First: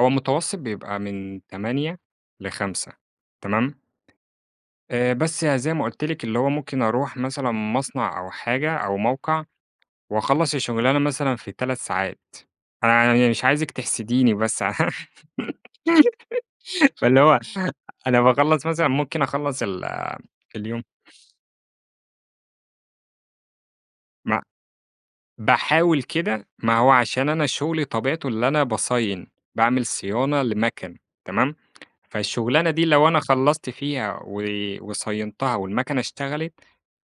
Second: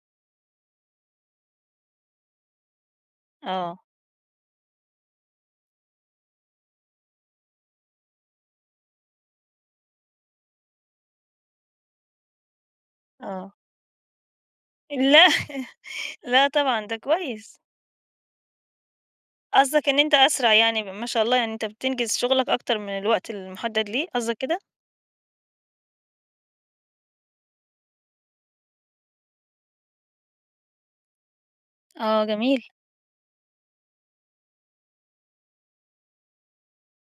هو المتوسط بيبقى من 08:00 ل17:00 تمام؟ آه. آآ بس ي زي ما قُلت لِك، اللي هو ممكن أروح مثلًا مصنع أو حاجة، أو موقع وأخلص الشُّغلانة مثلًا في 3 ساعات، أنا ع يعني مش آه. عايزِك تحسديني بس، لا لا طبعًا ده فاللي هو كويس. أنا باخلّص مثلًا ممكن أخلّص ال قصدك إن أنت أسرع يعني اليوم ب ما شاء الله يعني أنت بتنجز شُغلك أكتر من الوقت المُحدد ليه، قصدك مع كده؟ باحاول كده، ما هو عشان أنا شُغلي طبيعته اللي أنا باصاين باعمل صيانة لمَكَن، تمام؟ آه، جميل. فالشُّغلانة دي لو أنا خلَّصت فيها و وصاينتها، والمَكَنة اشتغلِت،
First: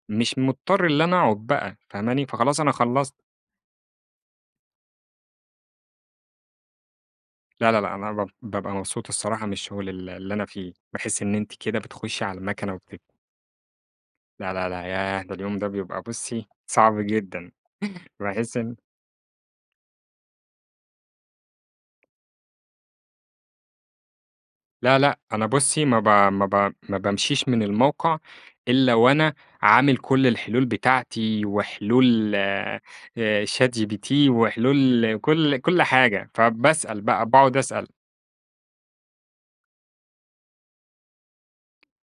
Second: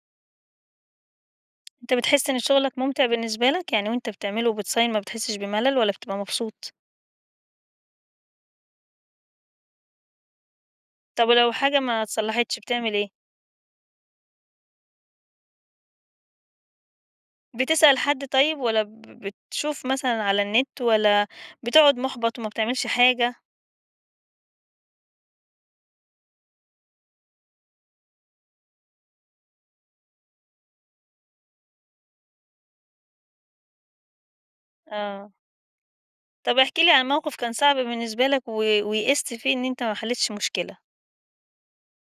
مش مُضطر إن أنا أقعد بقى، أنت فاهماني؟ بتحِسّ إن فخلاص أنا شُغلك مُمتع خلّصت. بالنسبة لك، يعني وأنت بتعمله وبتصاين ما بتحِسّش بملل، والّا بتبقى مبسوط؟ لا لا لأ، أنا باب بابقى مبسوط الصراحة من الشُّغل ال اللي أنا فيه، بحيث طب إن ولو أنتِ كده حاجة ما بتخُشّي على اتصلّحتش، المَكنة بتعمل وبت إيه؟ لا لا لا ياه! ده اليوم ده بيبقى بُصّي، صعب جدًا، بتسأل حد باحِسّ طيب، إن والّا ب بتشوف مثلًا على النِّت، والّا بتُقعُد مُحبط وما بتعملش حاجة؟ لا لأ، أنا بُصى ما ب ما ب ما بامشيش من الموقع، إلّا وأنا عامل كُلّ الحلول بتاعتي، وحلول آآ ChatGPT وحلول آه. كُلّ كُلّ حاجة، طب احكِ لي فباسأل عن بقى، موقف كان باقعد صعب أسأل بالنسبة لك، و ويأست فيه إن أنت ما حلّيتش المشكلة.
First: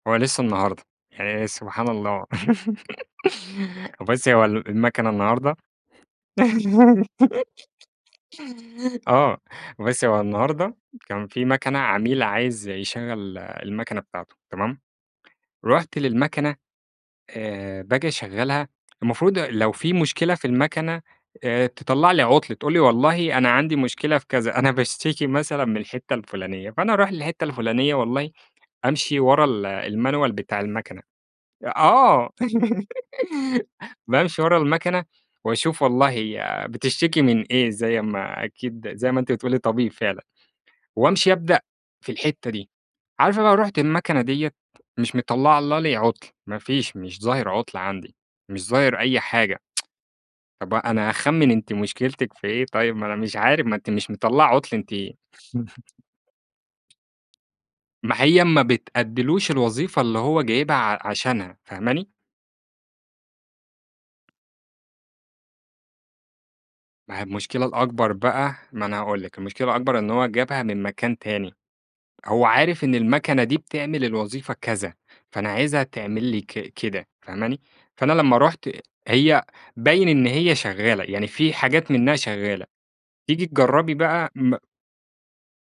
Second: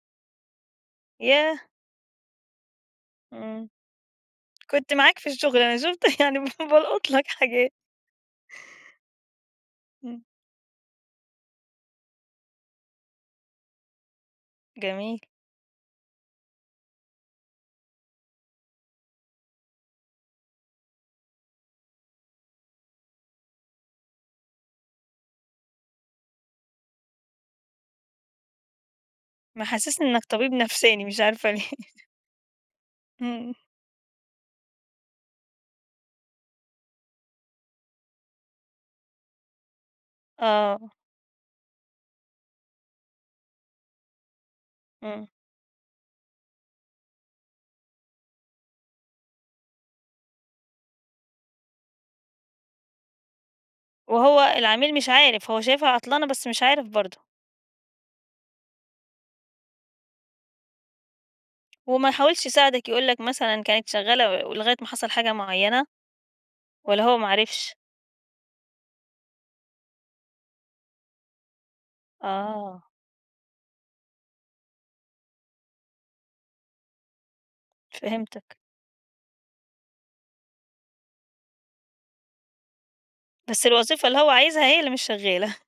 هو لسه النهارده، يعني ياه! سبحان الله، إمم. بُصي، هو ال كنت المَكَنة معاك في النهارده الشُّغل أنا شُفت، يعني ب بالقُط لك حاجات. آه، بُصي، هو إمم. النهارده كان في مَكَنة عميل عايز يشغل المَكَنة بتاعته، تمام؟ جميل. رُحت للمَكَنة آآ باجي أشغّلها المفروض لو في مشكلة في المَكَنة آآ تطَلّع لي عُطل، تقول لي والله أنا عندي مشكلة في كذا، أنا باشتكي مثلًا من الحِتّة الفُلانية، فأنا أروح للحِتّة الفُلانية والله أمشي ورا ال محسسني إنّك المانيوال طبيب بتاع المَكَنة، نفساني، مش عارفة ليه. آه، إمم. بامشي ورا المَكَنة وأشوف والله هي بتشتكي من إيه، زي أمّا أكيد زي ما أنتِ بتقولي طبيب فعلًا، آه. وأمشي أبدأ في الحِتّة دي، عارفة بقى رُحت المَكَنة ديّة، مش إمم. مطلّعة لي عُطل، ما فيش مش ظاهر عُطل عندي، مش ظاهر أي حاجة. طب أ أنا هاخمّن أنتِ مشكلتِك في إيه طيب، ما أنا مش عارف، ما أنتِ مش مطلّعة وهو عطل العميل أنتِ مش عارف، هو شايفها عطلانة بس مش عارف برضه. ما هي ما بتأدّيلوش الوظيفة اللي هو جايبها ع عشانها، فاهماني؟ وما حاولش يساعدك، يقول لك مثلًا كانت شغّالة و ولغاية ما حصل حاجة مُعيّنة، والّا هو ما هي ما المشكلة عرِفش؟ الأكبر بقى، ما أنا هاقول لِك، المشكلة الأكبر إن هو جابها من مكان تاني، هو عارف آه. إن المَكَنة دي بتعمل الوظيفة كذا، فأنا عايزها تعمل لي ك كده، فاهماني، فأنا لمّا فهمتك. رُحت هي باين إن هي شغّالة، يعني في حاجات منها شغّالة، تيجي بس تجرّبي الوظيفة اللي هو بقى عايزها م هي اللي مش شغّالة.